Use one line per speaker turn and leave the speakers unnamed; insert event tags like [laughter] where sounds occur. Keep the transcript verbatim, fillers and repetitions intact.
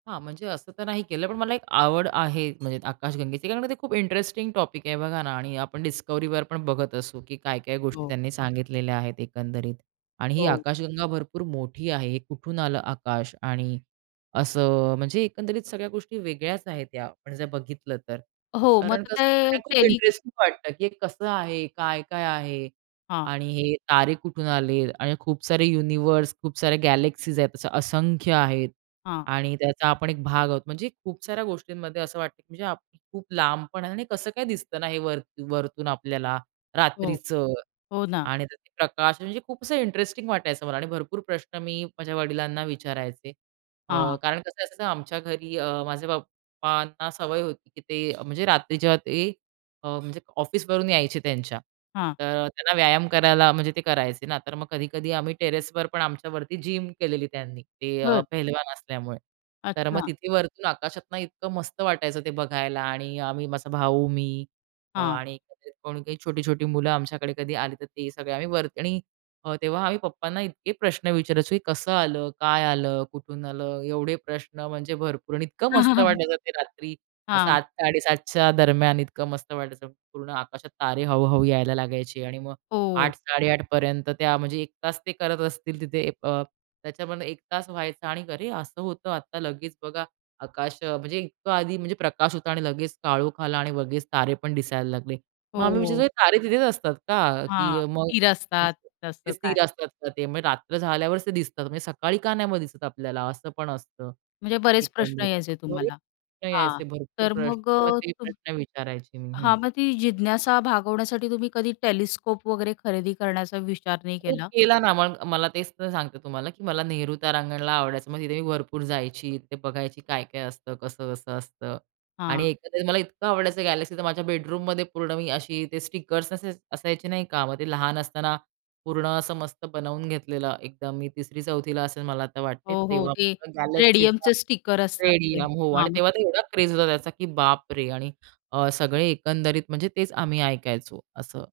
हां. म्हणजे असं तर नाही केलं, पण मला एक आवड आहे म्हणजे आकाशगंगेची. कारण ते खूप इंटरेस्टिंग टॉपिक आहे बघा ना आणि आपण डिस्कव्हरीवर पण बघत असू, की काय-काय गोष्टी
हो.
त्यांनी सांगितलेल्या आहेत एकंदरीत. आणि ही
हो.
आकाशगंगा भरपूर मोठी आहे. हे कुठून आलं आकाश आणि असं अ, म्हणजे एकंदरीत सगळ्या गोष्टी वेगळ्याच आहेत या आपण जर बघितलं तर.
हो. मग
कारण कसं
ते
बघा खूप
टेली
इंटरेस्टिंग वाटतं, की हे कसं आहे? काय-काय आहे?
हां.
आणि हे तारे कुठून आले? आणि खूप सारे युनिव्हर्स, खूप साऱ्या गॅलेक्सीज आहेत. असं असंख्य आहेत
हां.
आणि त्याचा आपण एक भाग आहोत. म्हणजे खूप साऱ्या गोष्टींमध्ये असं वाटतं, की म्हणजे आपण खूप लांबपण आहे आणि कसं काय दिसतं ना हे वर वरतून आपल्याला
हो.
रात्रीचं.
हो ना.
आणि त्यात हे प्रकाश म्हणजे खूप असं इंटरेस्टिंग वाटायचं मला आणि भरपूर प्रश्न मी माझ्या वडिलांना विचारायचे. अ,
हां.
कारण कसं असायचा ना, आमच्या घरी अ, माझ्या पप्पांना सवय होती, की ते म्हणजे रात्री जेव्हा ते अ, म्हणजे ऑफिसवरून यायचे त्यांच्या,
हां.
तर त्यांना व्यायाम करायला म्हणजे ते करायचे ना, तर मग कधी-कधी आम्ही टेरेसवर पण आमच्यावरती जिम केलेली त्यांनी. ते अ,
बरं.
पहलवान असल्यामुळे. तर मग
अच्छा.
तिथे वरतून आकाशातून इतकं मस्त वाटायचं ते बघायला आणि अ, आम्ही माझा भाऊ मी अ,
हां.
आणि कोणी काही छोटी-छोटी मुलं आमच्याकडे कधी आली, तर ते सगळे आम्ही वर आणि अ, तेव्हा आम्ही पप्पांना इतके प्रश्न विचारायचो, की कसं आलं? काय आलं? कुठून आलं? एवढे प्रश्न म्हणजे भरपूर आणि इतकं मस्त
[laughs]
वाटायचं ते रात्री
हां.
सात साडे सात च्या दरम्यान, इतकं मस्त वाटायचं. पूर्ण आकाशात तारे हळुहळू यायला लागायचे आणि मग
हो.
आठ साडेआठ पर्यंत त्या म्हणजे एक तास ते करत असतील तिथे अ, त्याच्यामध्ये एक तास व्हायचा आणि अरे, असं होतं आता लगेच बघा आकाश अ, म्हणजे इतकं आधी म्हणजे प्रकाश होता आणि लगेच काळोख आला आणि लगेच तारे पण दिसायला लागले. मग आम्ही
हो.
विचारतो तारे तिथेच असतात का?
हां.
की मग
तीर असतात
मस्त ते
तसं काय?
स्थिर असतात का? ते म्हणजे रात्र झाल्यावर ते दिसतात म्हणजे सकाळी का नाही दिसत आपल्याला? असंपण असतं.
म्हणजे
[unintelligible]
बरेच प्रश्न
एकंदरीत
यायचे तुम्हाला हां,
यायचे भरपूर
तर
प्रश्न
मग
किंवा
अ,
ते
तूम
प्रश्न विचारायचे मी हं.
हां. मग ती जिज्ञासा भागवण्यासाठी तुम्ही कधी टेलिस्कोप वगैरे खरेदी करण्याचा विचार नाही
खूप
केला?
केला ना मग मला तेच तर सांगते तुम्हाला, की मला नेहरू तारांगणला आवडायचं. मग तिथे मी भरपूर जायची. तिथे बघायची काय-काय असतं? कसं-कसं असतं?
हां.
आणि एकंदरीत मला इतकं आवडायचं गॅलेक्सी तर माझ्या बेडरूममध्ये पूर्ण मी अशी ते स्टिकर्स असे असायचे नाही का मग ते लहान असताना पूर्ण असं मस्त बनवून घेतलेलं एकदम. मी तिसरी चौथी ला असेल मला तर वाटते.
हो, हो.
तेव्हा
ते
गॅलॅक्सीचा
रेडियमचे स्टिकर असतात ते
रेडियम हो आणि
हां
तेव्हा तर
मग
एवढा क्रेज होता त्याचा, की बापरे! आणि अ, सगळे एकंदरीत म्हणजे तेच आम्ही ऐकायचो, असं.